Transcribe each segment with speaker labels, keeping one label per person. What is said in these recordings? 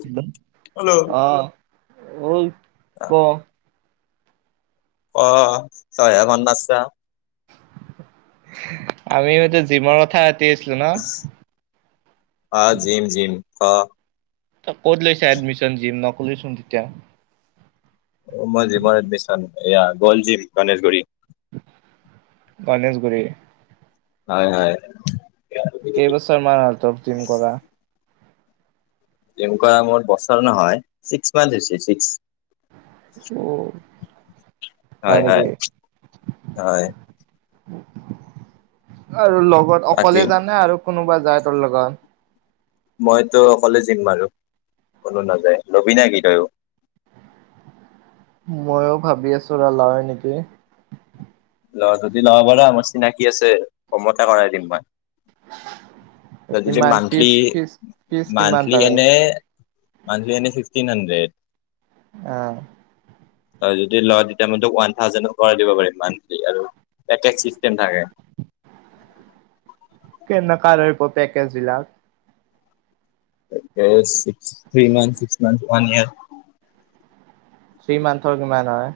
Speaker 1: Hello
Speaker 2: বোলো
Speaker 1: অহ ঐ ক।
Speaker 2: অ চাৰে এঘণ্টা আছে আৰু।
Speaker 1: আমি হয়টো জিমৰ কথাত।
Speaker 2: অহ জিম জিম ক।
Speaker 1: তই ক'ত লৈছে এডমিশন জিম নক'লেচোন তেতিয়া।
Speaker 2: অ মইজিমত এডমিছন ইয়া গলজীম গণেশগুৰি।
Speaker 1: গণেশগুৰি।
Speaker 2: হয় হয়।
Speaker 1: কেইবছৰ মান হ'ল তপজিম কৰা?
Speaker 2: তেনেকুৱা মোৰ বছৰ নহয় ছিক্স মান্থ হৈছে ছিক্স।
Speaker 1: উ।
Speaker 2: হয় হয় হয়।
Speaker 1: আৰু লগত
Speaker 2: বাকী
Speaker 1: অকলে জানে আৰু কোনোবা যায় তোৰ লগত।
Speaker 2: মইতো অকলে যিম মাৰো কোনো নাযায়। লবি না কি তইয়ো?
Speaker 1: ময়ো ভাবি আছোঁ লয় নেকি?
Speaker 2: ল যদি ল' ব পাৰা মোৰ চিনাকি আছে কমতে কৰাই দিম মই। তই যদি
Speaker 1: কিমান ফিজ
Speaker 2: মান্থলি
Speaker 1: ফিজ ফিজ কিমান
Speaker 2: মান্থলি
Speaker 1: তাৰে
Speaker 2: এনে মান্থলি এনে ফিফটিন হাড্ৰেড।
Speaker 1: অহ।
Speaker 2: তই যদি ল তেতিয়া মইতোক ওৱান থাউজেণ্ডও কৰাই দিব পাৰিম মান্থ আৰু এক এক চিচতেম থাকে।
Speaker 1: কে নেকা হয় পেকেজ বিলাক।
Speaker 2: পেকেট ষিষ্ঠীমান চিকচ মান ৱান ইয়েৰ।
Speaker 1: থ্ৰী মান্থৰ কিমান হয়?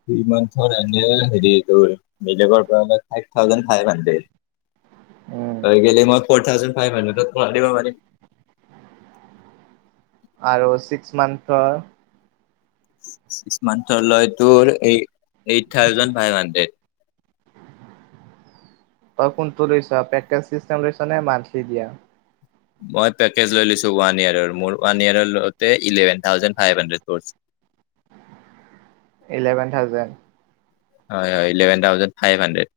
Speaker 2: থ্ৰী মান্থৰ এনে হেৰিতো বেলেগৰ পৰা হ'লে ফাইফ থাউজেড ফাইফ হনন্দেত।
Speaker 1: [unintelligible]
Speaker 2: হয় গেলে মৰ ফৰ্ট থাউজেড ফাইভ হাড্ৰেতত কৰাই দিব পাৰিম।
Speaker 1: আৰু ছিক্স মান্থৰ
Speaker 2: ছিক্স মান্থৰ লয়টোৰ এই এইট থাউজেণ্ড ফাইভ হাণ্ড্ৰেড
Speaker 1: তই কোনটো লৈছা পেকেত চিচতেম লৈছা নে মান্থলি দিয়া।
Speaker 2: মই পেকেজ লৈ লৈছো ৱানইয়াৰৰ মোৰ ৱানইযাৰলওতে ইলেভেনথাউজেন ফাইফ হান্ডেত পৰিছে।
Speaker 1: ইলেভেন থাউজেণ্ড
Speaker 2: হয় হয় ইলেভেন থাউজেড ফাইভ হানদেত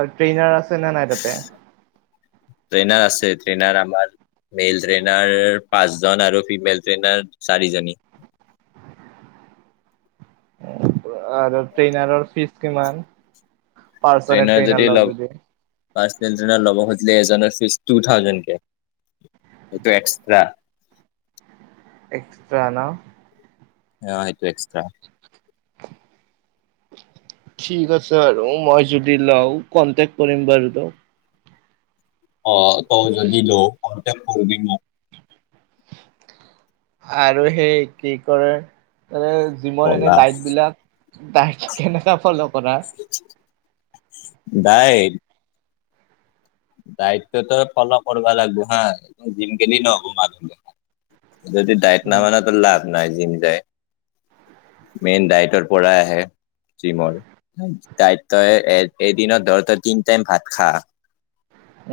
Speaker 1: অ ট্ৰেইনাৰ আছেনে নাই তাতে
Speaker 2: ট্ৰেইনাৰ আছে ট্ৰেইনাৰ আমাৰ মেইল ট্ৰেইনাৰ পাঁচজন আৰু ফিমেল ট্ৰেইনাৰ চাৰিজনী।
Speaker 1: [unintelligible] আৰু ট্ৰেইনাৰৰ ফিজ কিমান পৰ্ষণেল ট্ৰেনৰ লগ লৈ
Speaker 2: পাৰচনেল ট্ৰেইনাৰত ল'ব খুজিলে এজনৰ ফিজ টু থাউজেণ্ডকে এইটো এক্সট্ৰা
Speaker 1: এক্সট্ৰা ন
Speaker 2: আহ সেইটো এক্সট্ৰা
Speaker 1: ঠিক আছে আৰু মই যদি লওঁ কনটেক্ট কৰিম বাৰু দক
Speaker 2: অ তই যদি ল কণ্টেকট কৰবি মোক
Speaker 1: আৰু সেই কি কৰে জিমৰ এনে
Speaker 2: বলা
Speaker 1: ডাইট বিলাক তাই কেনেুৱা ফলো কৰা।
Speaker 2: দাইত দায়িত্বটো ফল' কৰিবা লাগিব হা জিম কিনি নবো মানুহ দে যদি দায়ট
Speaker 1: উম,
Speaker 2: নমানটো লাভ নাই জিম যায়। মেইন ডাইটৰ পৰা আহে। জিমৰ তাই তই এ এদিনত ধৰ তই তিন টাইম ভাত খা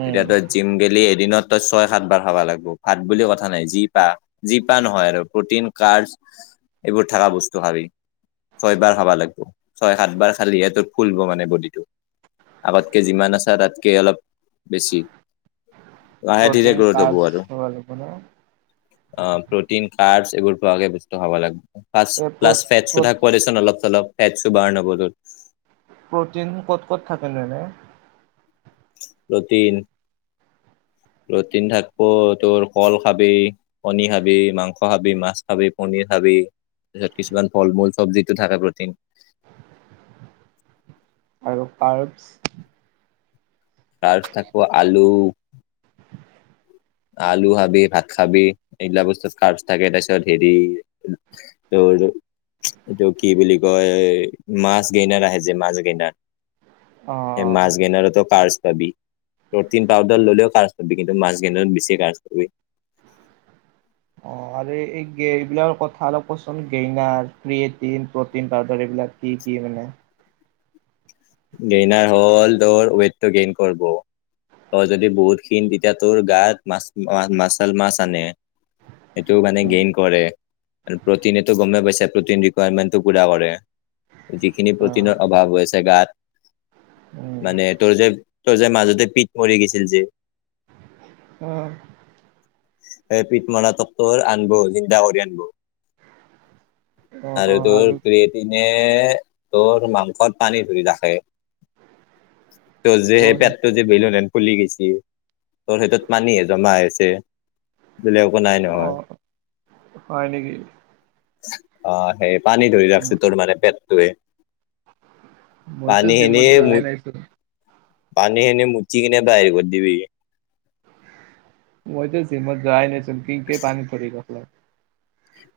Speaker 1: উম।
Speaker 2: তেতিয়াতো জিম গেলি এদিনত ছয় সাত বাৰ খাব লাগিব ভাত বুলি কথা নাই যি পা যি পা নহয় আৰু প্ৰটিন কাৰ এইবোৰ থাককা বস্তু ভাবি ছয় বাৰ খাবা লাগিব ছয় সাত বাৰ খালিহে তোৰ ফুলব মানে বডিটো আগতকে যিমান আছা তাতকে অলপ বেছি লাহে ধিৰে
Speaker 1: প্ৰটিন
Speaker 2: গ্ৰথ হ'ব
Speaker 1: কাৰ্বছ
Speaker 2: আৰু
Speaker 1: খাব লাগিব ন?
Speaker 2: অ প্ৰটিন এইবোৰ খোৱাকে বস্তু খাব লাগে
Speaker 1: এই প্ৰ
Speaker 2: প্লছ ফেট
Speaker 1: প্ৰ
Speaker 2: থাক পোৱা দেচোন অলপ চলপ সতছো বাৰ নবলল [unintelligible]
Speaker 1: প্ৰটিন ক'ত ক'ত থাকে এনে।
Speaker 2: প্ৰটিন
Speaker 1: [inaudible]
Speaker 2: প্ৰটিন থাকিব তোৰ কল খাবি কণী খাবি মাংস খাবি মাছ খাবি পনিৰ খাবি। তাৰপছত কিছুমান ফল মূল চব্জিতটো থাকে প্ৰটিন।
Speaker 1: আৰু পাৰ্বছ
Speaker 2: তাৰপিছত থাকো আলু আলু খাবি ভাত খাবি এইগিলা বস্তু খাৰ থাকে তাৰপিছত হেৰি ত
Speaker 1: [inaudible]
Speaker 2: এইটো কি বুলি কয় মাছ গেইদাৰ আহে যে মাছ গেইনাৰ এই
Speaker 1: অ', অ'।
Speaker 2: মাছ গেনাৰোটো কাৰ পাবি প্ৰটিন পাউডাৰ ললেও কাবছ পাববি কিন্তু মাছ গ [unintelligible]
Speaker 1: অ আৰু এই এইবিলৰ কথা অলপ কচোন গেইনাৰ ক্ৰেট প্ৰ পাউাৰ এইবিলাক কি? মানে
Speaker 2: গেইনাৰ হ'ল ধৰ ৱেইটটো গেইন কৰব তই যদি বহুত ক্ষীণ তেতিয়া তোৰ গাত মাচুল মাছ আনে [unintelligible] সেইটো মানে গেইন কৰে প্ৰটিনেতো গমেই পাইছোই প্ৰটিন ৰিকায়াৰমেণ্টটো পূৰা কৰে [unintelligible] যিখিনি
Speaker 1: অ
Speaker 2: প্ৰটিনৰ অভাৱ আছে গাত
Speaker 1: উম
Speaker 2: মানে তোৰ যে তোৰ যে মাজতে পিঠ মৰি গৈছিল যে
Speaker 1: আহ
Speaker 2: পিট মৰা তক্বৰ আনিব জিন্দা কৰি আনিব [unintelligible]
Speaker 1: অ
Speaker 2: তাৰ
Speaker 1: অ আৰু
Speaker 2: ত প্ৰতি এ তোৰ মাংসত পানী ধৰি থাকে ত যে সেই পেটটো যে ভিলো ন খুলি গৈচি তোৰ সেইটোত পানীহে জমা আছে [unintelligible] বলে একো নাই
Speaker 1: অ
Speaker 2: নহয়।
Speaker 1: হয় নেকি
Speaker 2: অ সেই পানী ধৰি ৰাখছে তোৰ মানে পেটটো
Speaker 1: মইতো জিমত
Speaker 2: পানীখিনিয়ে
Speaker 1: যোৱাই নাইচোন
Speaker 2: পানী এনে মুচি কিনে বাহিৰ কৰি দিবি [unintelligible]
Speaker 1: মইটো জিমত যোৱাই নাই [unintelligible] পানী ধৰিব [unintelligible]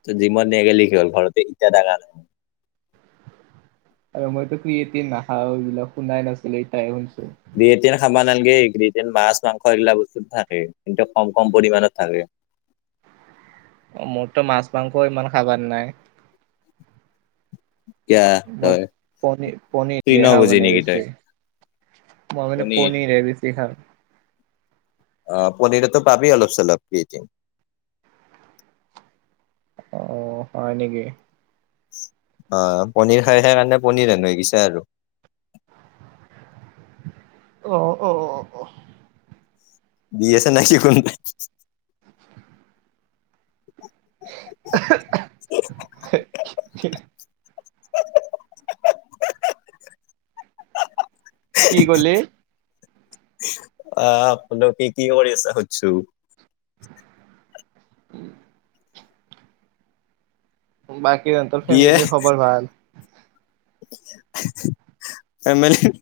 Speaker 2: ত‌ই জিমত নেগেলি কি হল ঘৰতে হিকা থাকা [unintelligible]
Speaker 1: আৰু মইতো ক্ৰিয়েটভ নহয় এইবিলাক শুনাই নাছিলো ইটাই শুনছো [unintelligible]
Speaker 2: বিয়েৰ-চিয়েৰ খাব নালাগে মাছ-মাংস এইগিলা বস্তুত থাকে কিন্তু কম-কম পৰিমানত খাবি [unintelligible]
Speaker 1: মোৰতো মাছ-মাংস ইমান খাবান নাই
Speaker 2: এতিয়া
Speaker 1: [unintelligible]
Speaker 2: তই
Speaker 1: [unintelligible] পনীৰ-পনীৰ
Speaker 2: তৃণ
Speaker 1: ৰেহা
Speaker 2: ভোজি
Speaker 1: মানে
Speaker 2: নেকি তই
Speaker 1: বেছি [inaudible] ম‌ই মানে পনীৰ হে বেছি খাই [unintelligible]
Speaker 2: অ পনীৰতো পাবি অলপ-চলপ [unintelligible]
Speaker 1: অ হয় নেকি? [unintelligible]
Speaker 2: অ পনিৰ খাই সেইকাৰণে পনিৰ হেন হৈ গৈছা আৰু [unintelligible]
Speaker 1: অ-অ-অ [unintelligible]
Speaker 2: দি আছে নাই শিকোন [unintelligible] [inaudible]
Speaker 1: [unintelligible] [inaudible] কি কলি
Speaker 2: আহ আপোনালোকে কি কৰি আছা সুধিছোঁ [unintelligible]
Speaker 1: [inaudible] বাকী তহঁতৰ ফেমিলৰ খবৰ ভাল? [unintelligible]
Speaker 2: [unintelligible] ফেমেলিৰ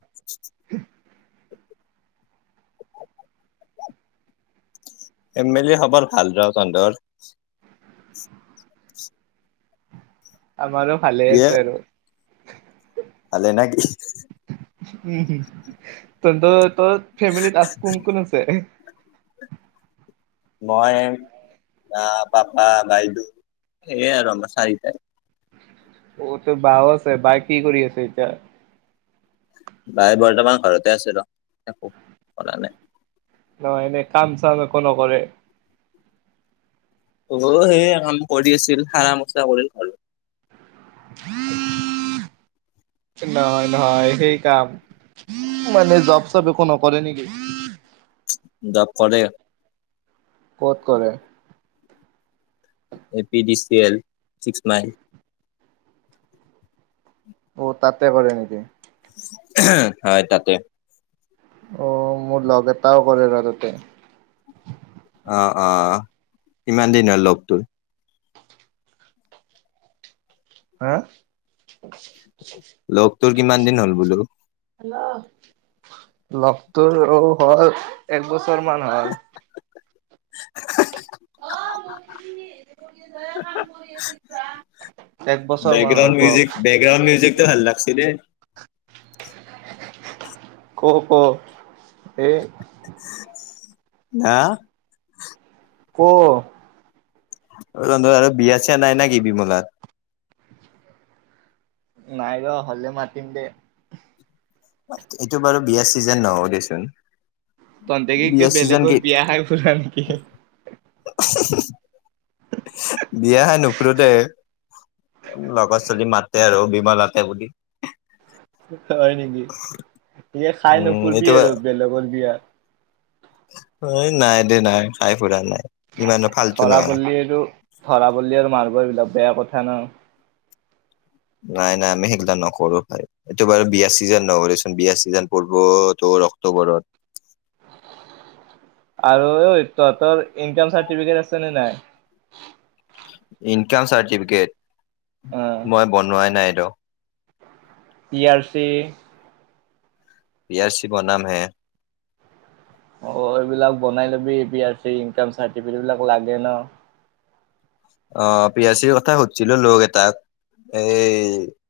Speaker 2: ফেমেলিৰ খবৰ ভাল দে তহঁতৰ? [unintelligible]
Speaker 1: আমাৰো ভালে
Speaker 2: দিয়ে
Speaker 1: আছে আৰু
Speaker 2: ভালে নেকি? [unintelligible]
Speaker 1: উম তহঁতৰ ফেমিলত আছ কোন-কোন আছে? [unintelligible]
Speaker 2: মই [unintelligible] আহ পাপা, বাইদেউ এইয়াই আৰু আমাৰ চাৰিটাই [unintelligible]
Speaker 1: অ তোৰ বাও আছে বাই কি কৰি আছে এতিয়া? [unintelligible]
Speaker 2: বাই বৰ্তমান ঘৰতে আছে ৰ একো কৰা নাই [unintelligible]
Speaker 1: অহ এনেই কাম-চাম একো নকৰে? [unintelligible]
Speaker 2: অ সেই কাম কৰি আছিল হাৰা-মচা কৰিল ঘ [unintelligible]
Speaker 1: উম [unintelligible] নহয়-নহয় সেই কাম মানে জব-চব একো নকৰে নেকি?
Speaker 2: জব কৰে [unintelligible]
Speaker 1: ক'ত কৰে? [unintelligible]
Speaker 2: এ P D C L six mile [unintelligible]
Speaker 1: অ তাতে কৰে নেকি? [unintelligible]
Speaker 2: হয় তাতে
Speaker 1: অ মোৰ লগ এটাও কৰে ৰ তাতে
Speaker 2: অ-অ কিমান দিনৰ লগ তোৰ?
Speaker 1: হা
Speaker 2: লগ তোৰ কিমান দিন হ'ল বোলো?
Speaker 1: লগটোৰ হ'ল এক বছৰ মান হ'ল।
Speaker 2: [unintelligible]
Speaker 1: অ মই কৰি কাম কৰি আছে কিবা
Speaker 2: বেকগ্ৰাউণ্ড মিউজিক, বেকগ্ৰাউণ্ড মিউজিকটো ভাল লাগছে দেই।
Speaker 1: ক-ক এই
Speaker 2: আহ!
Speaker 1: ক
Speaker 2: তহঁতৰ আৰু বিয়া-চিয়া নাই নে কি বিমলাত
Speaker 1: নাই ৰ হলে মাতিম দে
Speaker 2: এইটো বাৰু বিয়া চিজন নহওঁ দেচোন
Speaker 1: তহতে কি কি
Speaker 2: বিয়া চিজন
Speaker 1: বেলেগৰ
Speaker 2: কেট
Speaker 1: বিয়া খাই ফুৰা নেকি
Speaker 2: বিয়াহে নুখুৰো দে লগৰ ছোৱালী মাতে আৰু বিমলাতে বুলি
Speaker 1: হয় নিকি ইয়া খাই
Speaker 2: উম
Speaker 1: নুফুৰবি আৰু বেলেগৰ বিয়া
Speaker 2: অ নাই দে নাই খাই ফুৰা নাই ইমানো ফাল্টু
Speaker 1: ধৰা
Speaker 2: নহয়
Speaker 1: পল্লী আৰু ধৰা পল্লী আৰু মাৰ্ব এবিলাক বেয়া কথা ন
Speaker 2: নাই নাই আমি সেইগিলা নকৰো ভাই এইটো বাৰু বিয়া ছিজন নহয় দে চোন বিয়া ছিজন পৰিব তোৰ অক্টোবৰত
Speaker 1: [unintelligible] আৰু ঐ তহঁতৰ ইনকাম চাৰ্টিফিকেট আছে নে নাই
Speaker 2: ইনকাম চাৰ্টিফিকেট
Speaker 1: অ
Speaker 2: মই বনোৱাই নাইত
Speaker 1: P R C
Speaker 2: P R C বনাম হে
Speaker 1: অ এইবিলাক বনাই লবি P R C, income certificate এই বিলাক লাগে ন।
Speaker 2: অ পি আ চিৰ কথা সুধিছিলো লোক এটাক এ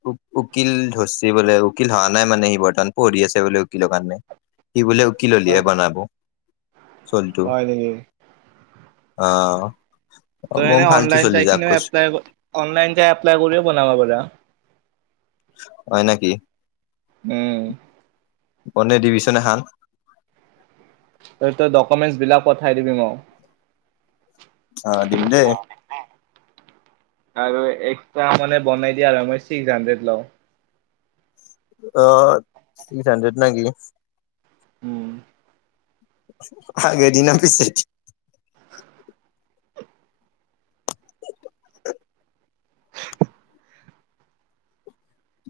Speaker 2: উ উকিল ধৰচি বোলে উকিল হহা নাই মানে সি বৰ্তমান পঢ়ি আছে বোলে উকিল কাৰণে সি বোলে উকিল
Speaker 1: অ
Speaker 2: হলহে বনাব চলটো
Speaker 1: হয় নিকি
Speaker 2: অ মম ফাল
Speaker 1: অনলাইন চাইকিনেও এপ্লাই ক অনলাইন চাই এপ্লাই কৰিও বনাব পাৰা
Speaker 2: হয় নাকি
Speaker 1: উম
Speaker 2: বনে ডিভিচু এহান
Speaker 1: তই তই ডকুমেন্টচ বিলাক পঠাই দিবি মোক
Speaker 2: অ দিম দেই
Speaker 1: আৰু এক্সা মানে বনাই দিয়া মই ছিক্স হানড্ৰেড লওঁ
Speaker 2: অ ছিক্স হণ্ড্ৰেড নে কি
Speaker 1: উম
Speaker 2: আগে দি নে পিছে দি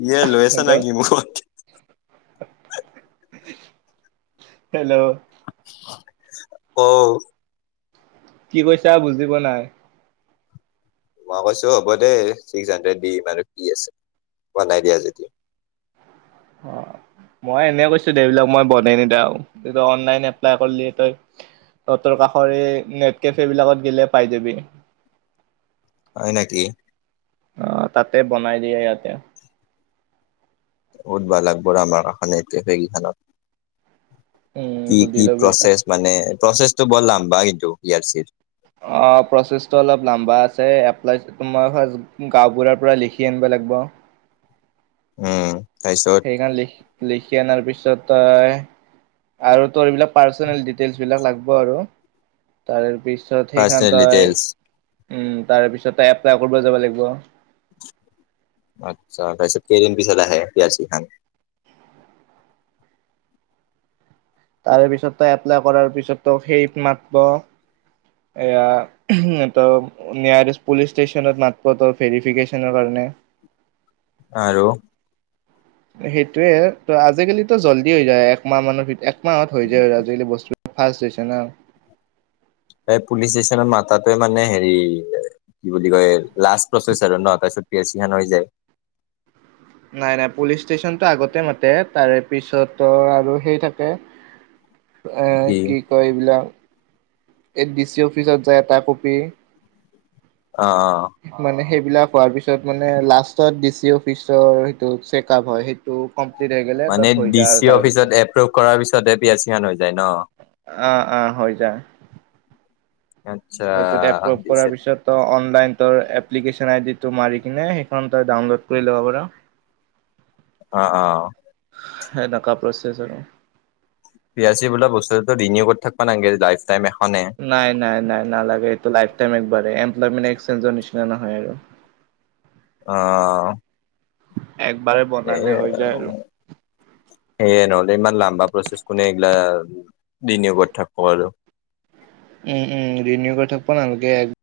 Speaker 2: ইয়ে লৈছা নে
Speaker 1: হেল্ল'
Speaker 2: কি মুখত
Speaker 1: হেল্ল'
Speaker 2: অ
Speaker 1: কি কৈছা বুজি পোৱা নাই
Speaker 2: মই কৈছো হ'ব দেই ছিক্স হাণ্ড্ৰেড দিম আৰু কি আছে বনাই দিয়া যদি
Speaker 1: অ মই এনে কৈছো দেবিলাক মই বনাই নিদাও অনলাইন এপ্লাই কৰিলি তই ততৰ কাষৰ এই নেট কেফে বিলাকত গিলে পাই যাবি
Speaker 2: হয় নেকি
Speaker 1: অহ তাতে বনাই দিয়ে সিহঁতে
Speaker 2: সুধবা লাগব ৰ আমাৰ কাখনে সেই কেফে কেইখনত
Speaker 1: উম
Speaker 2: কি
Speaker 1: সুধি
Speaker 2: কি
Speaker 1: লবি তাত
Speaker 2: প্ৰচেছ মানে প্ৰচেছটো ব লাম্বা কিন্তু পি আৰ চিৰ
Speaker 1: অ প্ৰচেছটো অলপ লম্বা আছে এপ্লাইটো তোমাৰ হয় গাঁওবুঢ়াৰ পৰা লিখি আনিব লাগ লাগব
Speaker 2: উম তাৰপিছত
Speaker 1: সেইখন লিখি লিখি অনাৰ পিছত ত‌ই আৰু তোৰ এইবিলাক পাৰ্চনেল ডিটেইলছ বিলাক লাগব আৰু তাৰ পিছত পছত সেইখন
Speaker 2: পাৰ্চনেল
Speaker 1: তই
Speaker 2: ডিটেইলছ
Speaker 1: উম তাৰপিছত তই এপ্লাই কৰিব যাব লাগিব
Speaker 2: আত্ছা তছ কেই দিন পিছত কেইদিন পাছত আহে পি আৰ চি খন
Speaker 1: [unintelligible] তাৰ পিছত তই এপ্লাই কৰাৰ পিছত তোক সেইত মাতব এয়া নিয়াৰেষ্ট পুলিচ ষ্টেচনত মাতব তো ভেৰিফিকেশ্যনৰ কাৰণে। [inaudible]
Speaker 2: আৰু
Speaker 1: সেইটোয়ে ত আজিকালিতো জল্দি হৈ যায় একমাহ মানৰ ভিতৰত একমাহত হৈ যায় আৰু আজিকালি বস্তু ফষ্ট দিছ না
Speaker 2: এই পুলিচ ষ্টেচনত মাতাতোৱে মানে হেৰি এ কি বুলি কয় লাষ্ট প্ৰচেছ আৰু ন এ পি আৰ চি খন হৈ যায়।
Speaker 1: [inaudible] নাই নাই পুলিচ ষ্টেচনটো আগতে মাতে তাৰে পিছত আৰু সেই থাকে উ এ
Speaker 2: সি
Speaker 1: কি কয় এইবিলাক এই ডি চি অফিচত যায় এটা কপি
Speaker 2: অ অ
Speaker 1: মানে সেইবিলাক হোৱাৰ পিছত মানে লাষ্টত ডি চি অফিচৰ সেইটো চেকআপ হয় সেইটো কমপ্লিট হৈ গ'লে
Speaker 2: মানে
Speaker 1: তাত হৈ
Speaker 2: ডি
Speaker 1: যায় আৰু
Speaker 2: চি
Speaker 1: তাৰপিছত।
Speaker 2: অফিচত এপ্ৰুভ কৰাৰ পিছত এ পি আৰ ছি খন হয়
Speaker 1: অ অ হৈ যায়।
Speaker 2: আচ্ছা
Speaker 1: সেইটোত এপ্ৰুভ
Speaker 2: দিছে
Speaker 1: কৰাৰ পিছত ত অনলাইন ত এপ্লিকেচন আই ডি টো মাৰি কিনে ফ তই ডাউনলোড কৰি ল'ব পাৰো
Speaker 2: অ অ
Speaker 1: তাছ
Speaker 2: পি আৰ চি বোল বস্তুটো ৰি নিয়োগত থাকব নালগে দাইচ
Speaker 1: নাই নাই নাই নালাগে এইটো লাইফটাইম এনকোৱাৰে এম্পলয়মেণ্ট এক্সচেঞ্জ নি নে নহয় আৰু
Speaker 2: অ
Speaker 1: একবাৰে
Speaker 2: এ
Speaker 1: বনালে হৈ যায় আৰু।
Speaker 2: সেয়ে নহ'লে ইমান লাম্বা প্ৰচেছ কোনে বিনিয়োগত থাকো আৰু
Speaker 1: উম উম ৰিনিও কৰি থাকিব নালাগে